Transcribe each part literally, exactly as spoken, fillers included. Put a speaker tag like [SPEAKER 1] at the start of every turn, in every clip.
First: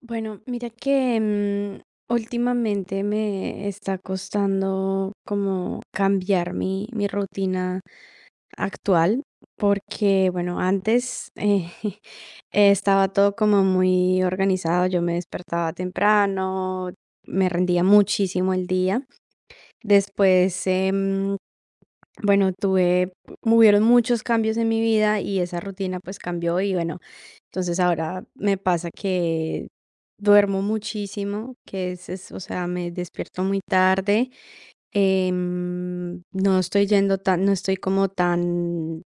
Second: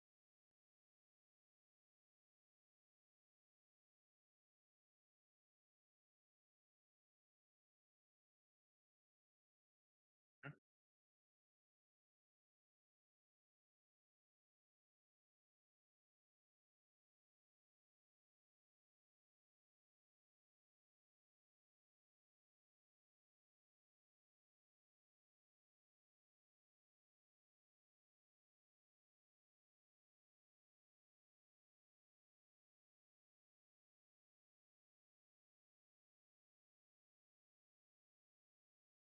[SPEAKER 1] Bueno, mira que mm, últimamente me está costando como cambiar mi, mi rutina actual, porque bueno, antes eh, eh, estaba todo como muy organizado, yo me despertaba temprano, me rendía muchísimo el día. Después, em, bueno, tuve, hubieron muchos cambios en mi vida y esa rutina pues cambió y bueno, entonces ahora me pasa que duermo muchísimo, que es, es, o sea, me despierto muy tarde, em, no estoy yendo tan, no estoy como tan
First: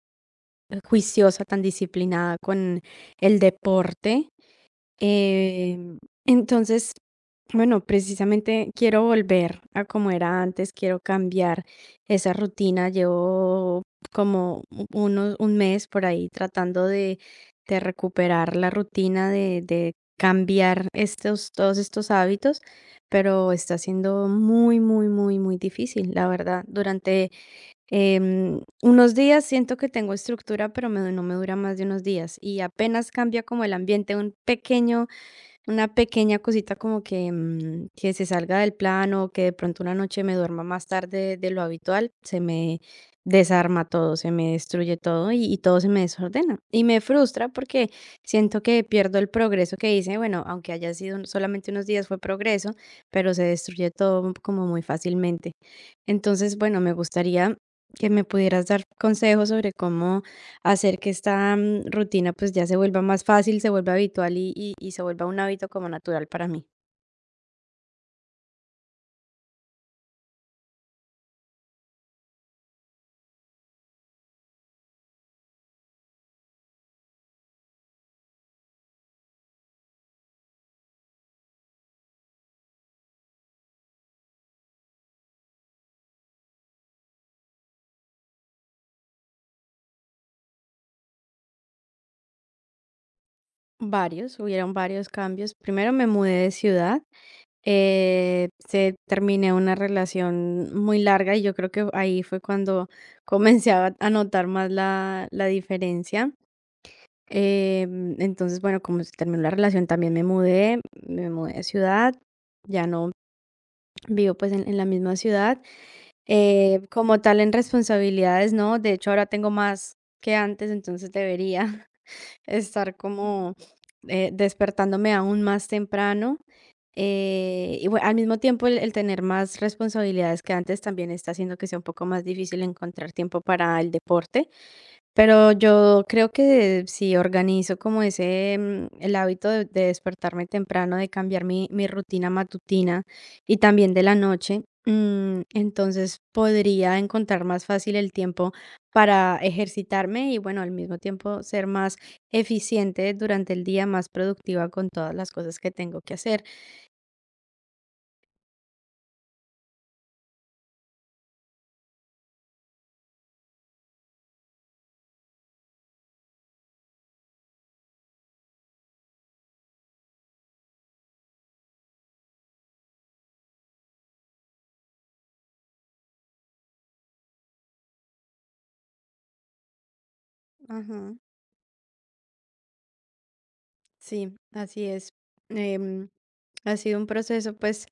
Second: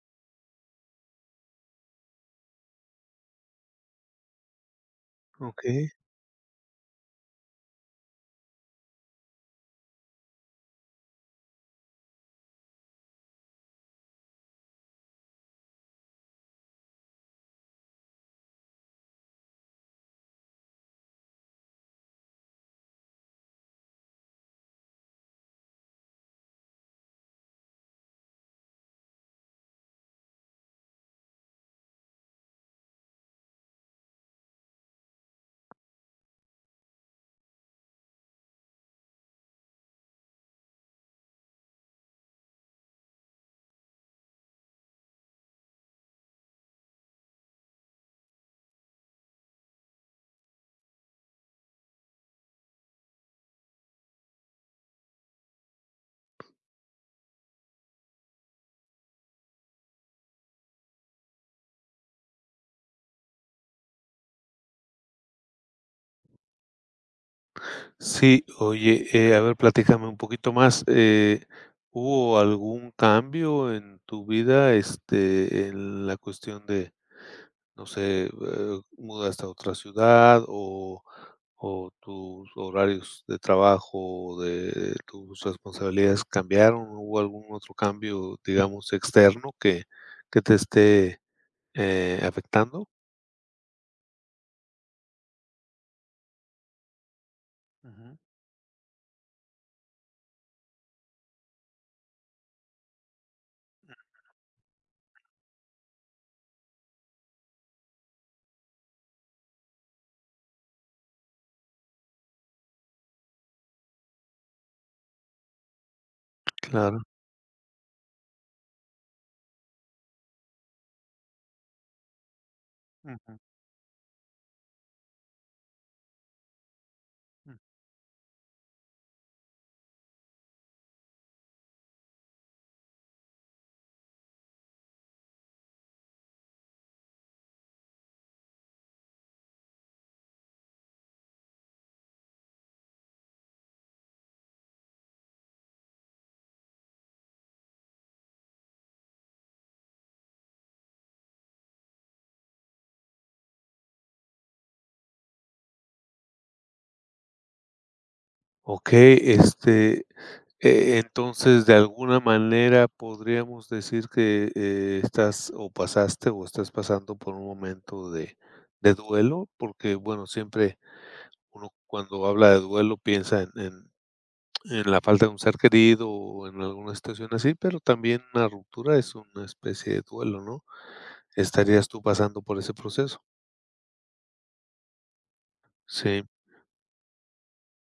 [SPEAKER 1] juiciosa, tan disciplinada con el deporte.
[SPEAKER 2] Okey.
[SPEAKER 1] Em, entonces, bueno, precisamente quiero volver a como era antes, quiero cambiar esa rutina. Llevo como u- unos, un mes por ahí tratando de, de recuperar la rutina, de, de cambiar estos, todos estos hábitos, pero está siendo muy, muy, muy, muy difícil, la verdad. Durante em, unos días siento que tengo estructura, pero me- no me dura más de unos días y apenas cambia como el ambiente, un pequeño una pequeña cosita como que, mm, que se salga del plano, que de pronto una noche me duerma más tarde de lo habitual, se me desarma todo, se me destruye todo y, y todo se me desordena. Y me frustra porque siento que pierdo el progreso que hice. Bueno, aunque haya sido un- solamente unos días, fue progreso, pero se destruye todo como muy fácilmente. Entonces, bueno, me gustaría que me pudieras dar consejos sobre cómo hacer que esta mm, rutina pues ya se vuelva más fácil, se vuelva habitual y, y- y se vuelva un hábito como natural para mí.
[SPEAKER 2] Sí, oye, eh, a ver, platícame un poquito más, eh, ¿hubo algún cambio en tu vida, este, en la cuestión de, no sé, eh, mudaste a otra ciudad o o tus horarios de trabajo, de tus responsabilidades cambiaron? ¿Hubo algún otro cambio, digamos, externo que que te esté, eh, afectando?
[SPEAKER 1] Varios, hubieron varios cambios. Primero me mudé de ciudad,
[SPEAKER 2] Ujú.
[SPEAKER 1] eh, se terminé una relación muy larga y yo creo que ahí fue cuando comencé a, a notar más la, la diferencia. Eh, mm, entonces, bueno, como se terminó la relación, también me mudé, me mudé de ciudad, ya no vivo pues en en la misma ciudad. Eh,
[SPEAKER 2] Claro.
[SPEAKER 1] como tal en responsabilidades, no. De hecho, ahora tengo más que antes, entonces debería estar
[SPEAKER 2] Ujú,
[SPEAKER 1] como eh, despertándome aún más temprano.
[SPEAKER 2] mm.
[SPEAKER 1] Eh, y bueno, al mismo tiempo, el, el tener más responsabilidades que antes también está haciendo que sea un poco más difícil encontrar tiempo para el deporte. Pero yo creo que si organizo como ese, mm, el hábito de, de despertarme temprano, de cambiar mi, mi rutina matutina y también de la noche, mm, entonces podría encontrar más fácil el tiempo para ejercitarme y bueno, al mismo tiempo ser más eficiente durante el día, más productiva con todas las cosas que tengo que hacer.
[SPEAKER 2] Okey, este. Eh, entonces, de alguna manera podríamos decir que, eh, estás o pasaste o estás pasando por un momento de de duelo, porque, bueno, siempre uno cuando habla de duelo piensa en en en la falta de un ser querido o en alguna situación así, pero también una ruptura es una especie de duelo, ¿no?
[SPEAKER 1] Ajá.
[SPEAKER 2] ¿Estarías tú pasando por ese proceso?
[SPEAKER 1] Sí, así es. Em,
[SPEAKER 2] Sí.
[SPEAKER 1] Ha sido un proceso pues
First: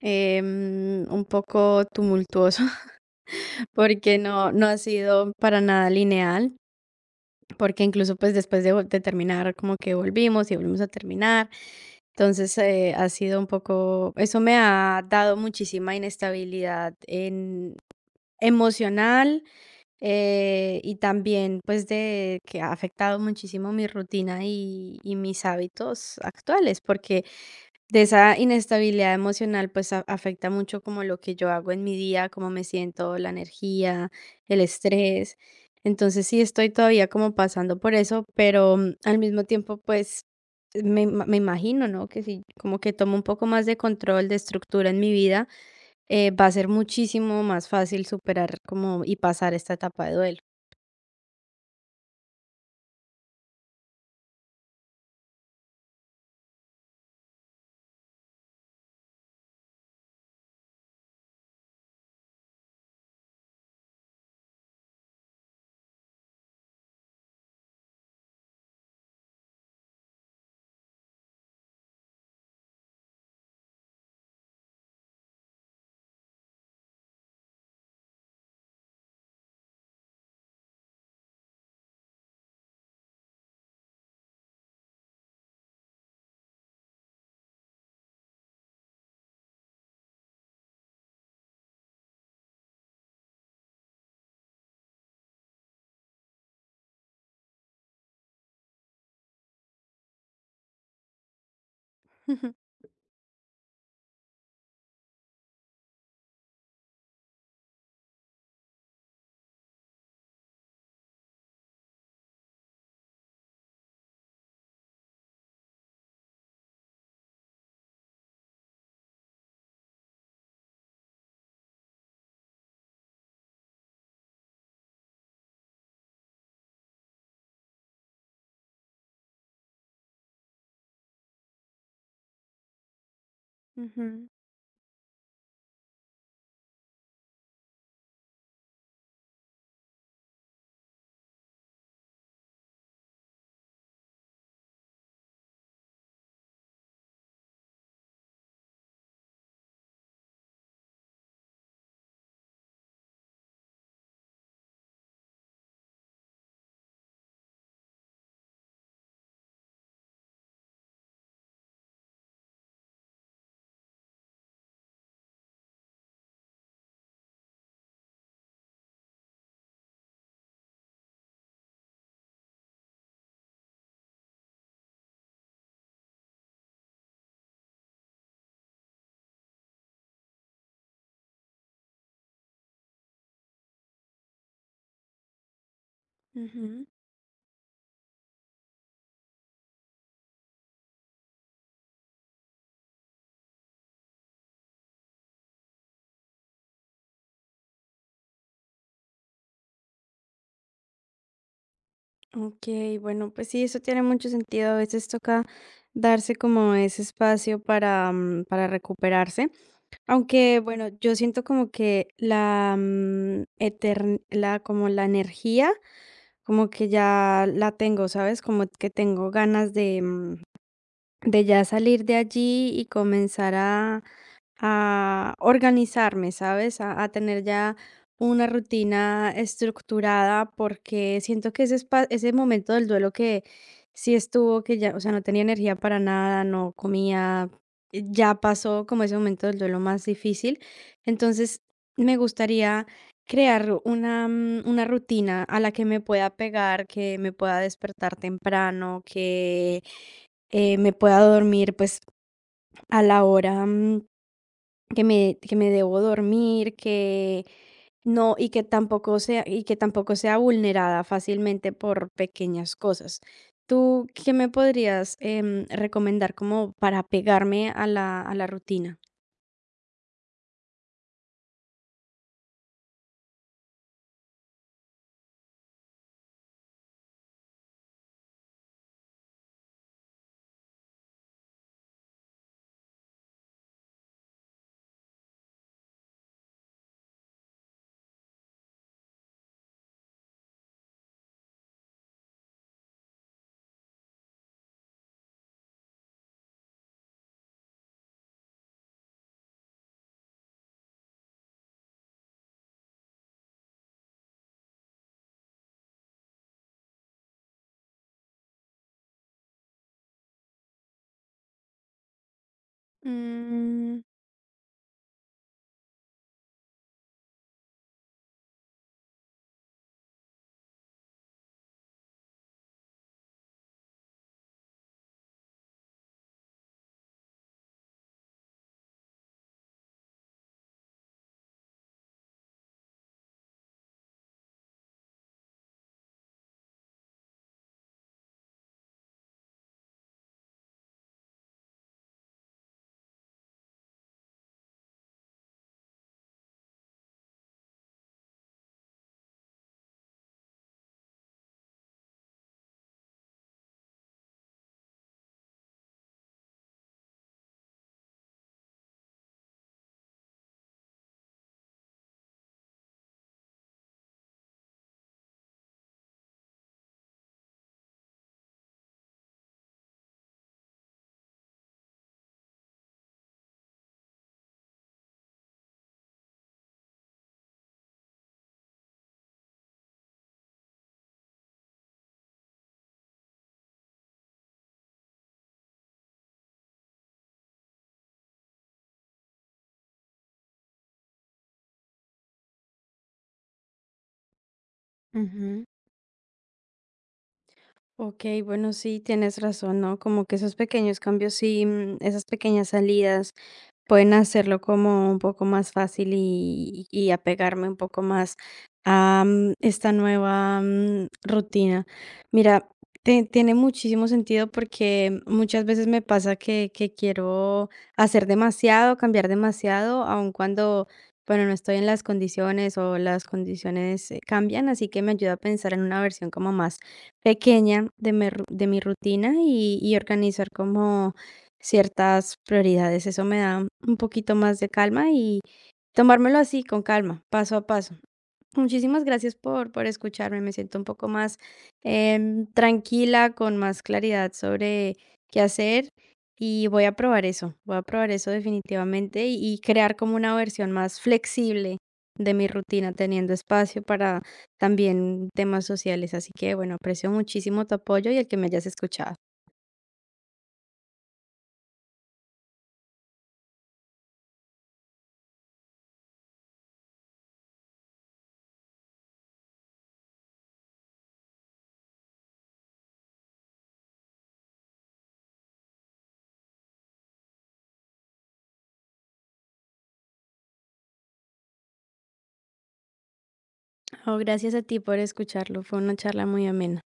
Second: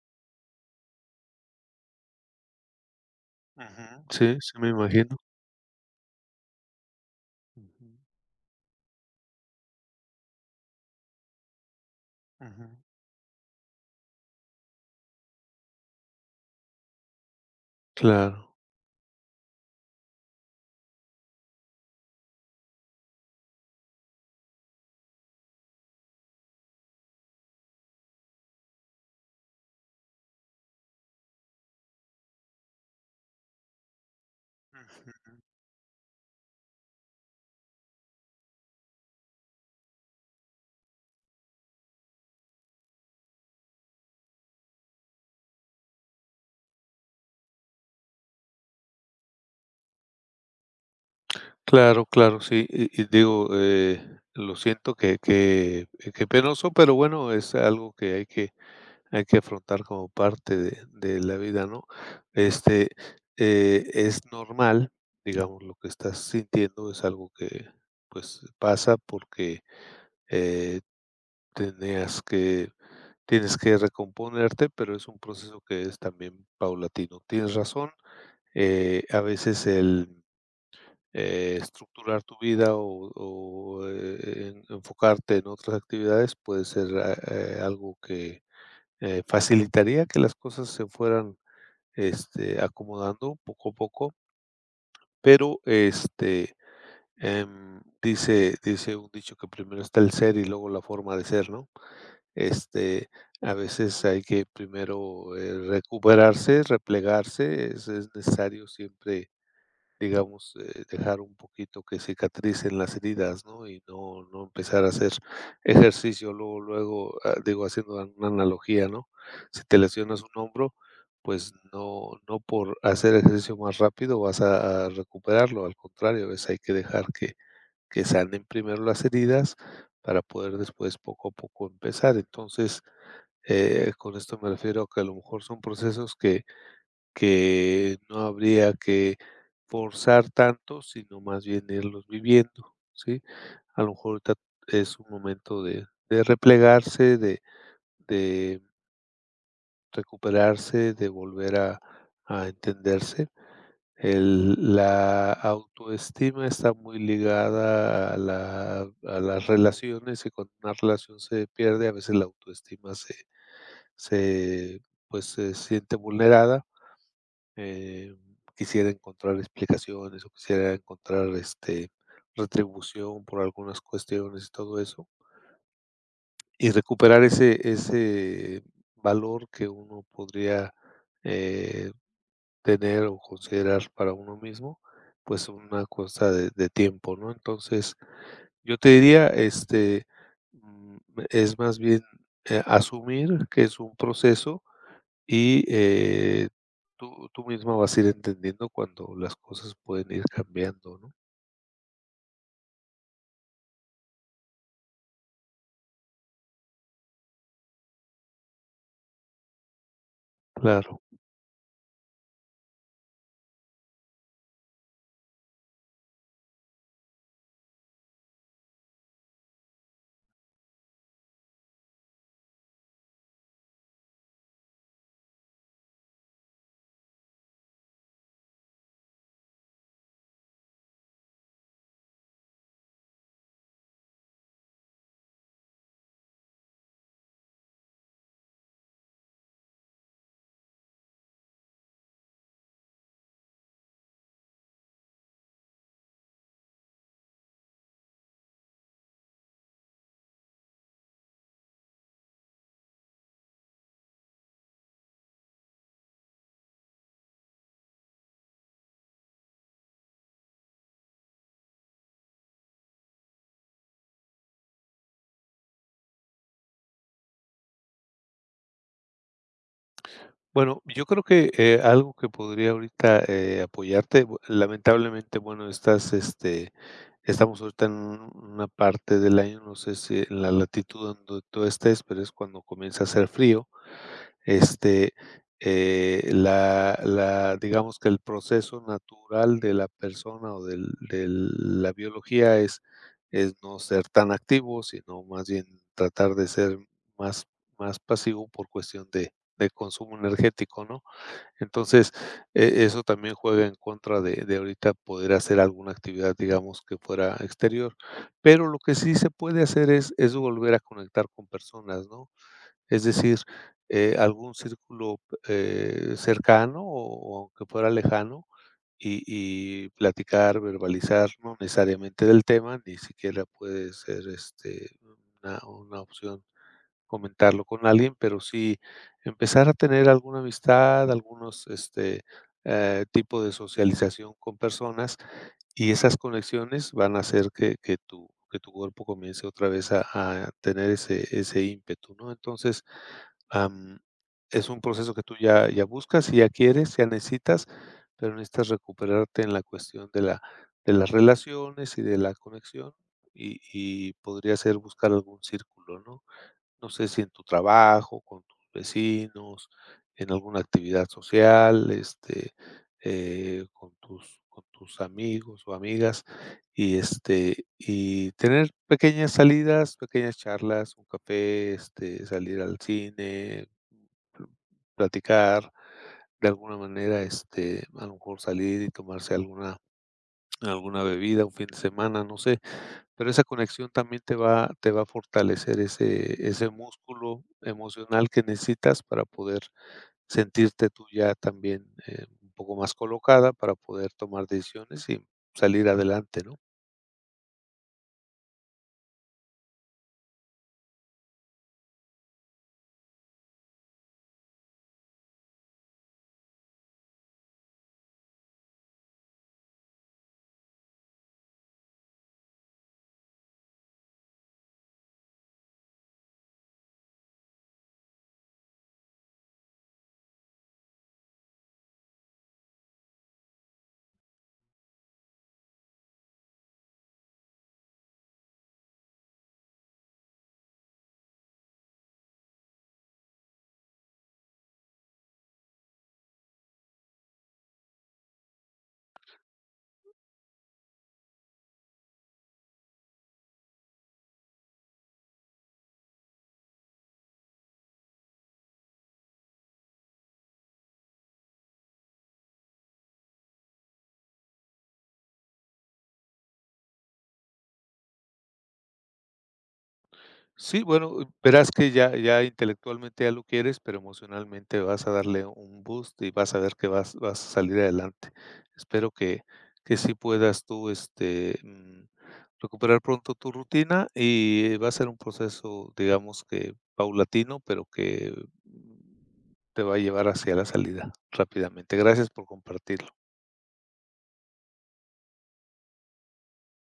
[SPEAKER 1] em, un poco tumultuoso.
[SPEAKER 2] Ujú.
[SPEAKER 1] Porque
[SPEAKER 2] Sí,
[SPEAKER 1] no
[SPEAKER 2] sí,
[SPEAKER 1] no
[SPEAKER 2] me
[SPEAKER 1] ha
[SPEAKER 2] imagino.
[SPEAKER 1] sido para nada lineal, porque
[SPEAKER 2] Ujú,
[SPEAKER 1] incluso, pues, después de vol de terminar, como que volvimos y volvimos a terminar. Entonces,
[SPEAKER 2] ujú.
[SPEAKER 1] eh, ha sido un poco, eso me ha dado muchísima inestabilidad en
[SPEAKER 2] Claro.
[SPEAKER 1] emocional, eh, y también, pues, de que ha afectado muchísimo mi rutina y y mis hábitos actuales, porque de esa inestabilidad emocional, pues, a afecta mucho como lo que yo hago en mi día, cómo me siento, la energía, el estrés. Entonces, sí estoy todavía como pasando por eso, pero, mm, al mismo tiempo, pues, me ima me imagino, ¿no? Que si como que tomo un poco más de control, de estructura en mi vida, eh, va a ser muchísimo más fácil superar como y pasar esta etapa de duelo.
[SPEAKER 2] Claro, claro, sí, y y digo, eh, lo siento que que que penoso, pero bueno, es algo que hay que hay que afrontar como parte de de la vida, ¿no? Este, eh, es normal, digamos, lo que estás sintiendo es algo que, pues, pasa porque, eh, tenías que tienes que recomponerte, pero es un proceso que es también paulatino. Tienes razón, eh, a veces el eh, estructurar tu vida o o, eh, en enfocarte en otras actividades puede ser, ah, eh, algo que, eh, facilitaría que las cosas se fueran, este, acomodando poco a poco, pero, este, em, dice dice un dicho que primero está el ser y luego la forma de ser, ¿no? Este, a veces hay que primero, eh, recuperarse, replegarse, es es necesario siempre digamos, eh, dejar un poquito que cicatricen las heridas, ¿no? Y no, no empezar a hacer ejercicio luego, luego, ah, digo, haciendo an- una analogía, ¿no? Si te lesionas un hombro, pues no, no por hacer ejercicio más rápido vas a, a recuperarlo, al contrario, es, hay que dejar que, que sanen primero las heridas para poder después poco a poco empezar. Entonces, eh, con
[SPEAKER 1] Ujú,
[SPEAKER 2] esto me refiero a que a lo mejor son procesos que que no habría que forzar tanto, sino más bien irlos viviendo, ¿sí? A lo mejor ahorita es un momento de de replegarse, de de recuperarse, de volver a a entenderse. El la autoestima está muy ligada a la a las relaciones, y cuando una relación se pierde, a veces la autoestima se se, pues, se siente vulnerada. eh, quisiera encontrar explicaciones o quisiera encontrar este retribución por algunas cuestiones y todo eso. Y recuperar ese, ese valor que uno podría eh, tener o considerar para uno mismo, pues una cosa de, de
[SPEAKER 1] ujú.
[SPEAKER 2] tiempo, ¿no? Entonces, yo te diría, este, mm, es más bien eh, asumir que es un proceso y, eh, tú tú misma vas a ir entendiendo cuando las cosas pueden ir cambiando, ¿no?
[SPEAKER 1] Okey, bueno, pues sí, eso tiene mucho sentido. A veces toca darse como ese espacio para, mm, para recuperarse, aunque, bueno,
[SPEAKER 2] Claro.
[SPEAKER 1] yo siento como que la, mm, etern la como la energía, como que ya la tengo, ¿sabes? Como que tengo ganas de, mm, de ya salir de allí y comenzar a a organizarme, ¿sabes? A, a tener ya una rutina estructurada porque siento que ese, espa- ese momento del duelo que sí estuvo, que ya, o sea, no tenía energía para nada, no comía, eh, ya pasó como ese momento del duelo más difícil. Entonces, me gustaría crear una, mm, una rutina a la que me pueda pegar, que me pueda despertar temprano, que eh, me pueda dormir pues a la hora mm, que me que me debo dormir, que no y que tampoco sea y que tampoco sea vulnerada fácilmente por pequeñas cosas. ¿Tú qué me podrías, em, recomendar como para pegarme a la a la rutina?
[SPEAKER 2] Bueno, yo creo que, eh, algo que podría ahorita, eh, apoyarte, bu lamentablemente, bueno, estás, este, estamos ahorita en un una parte del año, no sé si en la latitud donde tú estés, pero es cuando comienza a hacer frío. Este, eh, la la digamos que el proceso natural de la persona o del de la biología es es no ser tan activo, sino más bien tratar de ser más más pasivo por cuestión de de consumo energético, ¿no? Entonces, e eso también juega en contra de de ahorita poder hacer alguna actividad, digamos, que fuera exterior. Pero lo que sí se puede hacer es es volver a conectar con personas, ¿no? Es decir,
[SPEAKER 1] Mm,
[SPEAKER 2] eh, algún círculo, eh, cercano o o aunque fuera lejano, y y platicar, verbalizar, no necesariamente del tema, ni siquiera puede ser, este, una una opción comentarlo con alguien, pero sí empezar a tener alguna amistad, algunos, este, eh, tipo de socialización con personas, y esas conexiones van a hacer que que tu que tu cuerpo comience otra vez a a tener ese ese ímpetu, ¿no? Entonces, am, es un proceso que tú ya ya buscas, y ya quieres, ya necesitas, pero necesitas recuperarte en la cuestión de la de las relaciones y de la conexión, y y podría ser buscar algún círculo, ¿no? No sé si en tu trabajo, con tus vecinos, en alguna actividad social, este, eh, con tus, con tus amigos o amigas, y este, y tener pequeñas salidas, pequeñas charlas, un café, este, salir al cine, pl- platicar, de alguna manera, este, a lo mejor salir y tomarse alguna alguna bebida, un fin de semana, no sé, pero esa conexión también te va te va a fortalecer ese ese músculo emocional que necesitas para poder sentirte tú ya también, eh, un poco más colocada para poder tomar decisiones y
[SPEAKER 1] ujú.
[SPEAKER 2] salir adelante, ¿no?
[SPEAKER 1] Okey, bueno, sí, tienes razón, ¿no? Como que esos pequeños cambios, sí, mm, esas pequeñas salidas pueden hacerlo como un poco más fácil y y apegarme un poco más a, mm, esta nueva, mm, rutina. Mira, te tiene muchísimo sentido porque muchas veces me pasa que que quiero hacer demasiado, cambiar demasiado, aun cuando, bueno, no estoy en las condiciones o las condiciones, eh, cambian, así que me ayuda a pensar en una versión como más pequeña de mi ru de mi rutina y y organizar como ciertas prioridades. Eso me da un poquito más de calma y tomármelo así, con calma, paso a paso. Muchísimas gracias por, por escucharme. Me siento un poco más em, tranquila, con más claridad sobre qué hacer y voy a probar eso. Voy a probar eso definitivamente y, y crear como una versión más flexible de mi rutina, teniendo espacio para también temas sociales. Así que bueno, aprecio muchísimo tu apoyo y el que me hayas escuchado.
[SPEAKER 2] Sí, bueno, verás que ya ya intelectualmente ya lo quieres, pero emocionalmente vas a darle un boost y vas a ver que vas vas a salir adelante. Espero que que sí puedas tú, este, mm, recuperar pronto tu rutina y va a ser un proceso, digamos que paulatino, pero que, mm, te va a llevar hacia la salida rápidamente. Gracias por compartirlo.
[SPEAKER 1] Oh, gracias a ti por escucharlo. Fue una charla muy amena.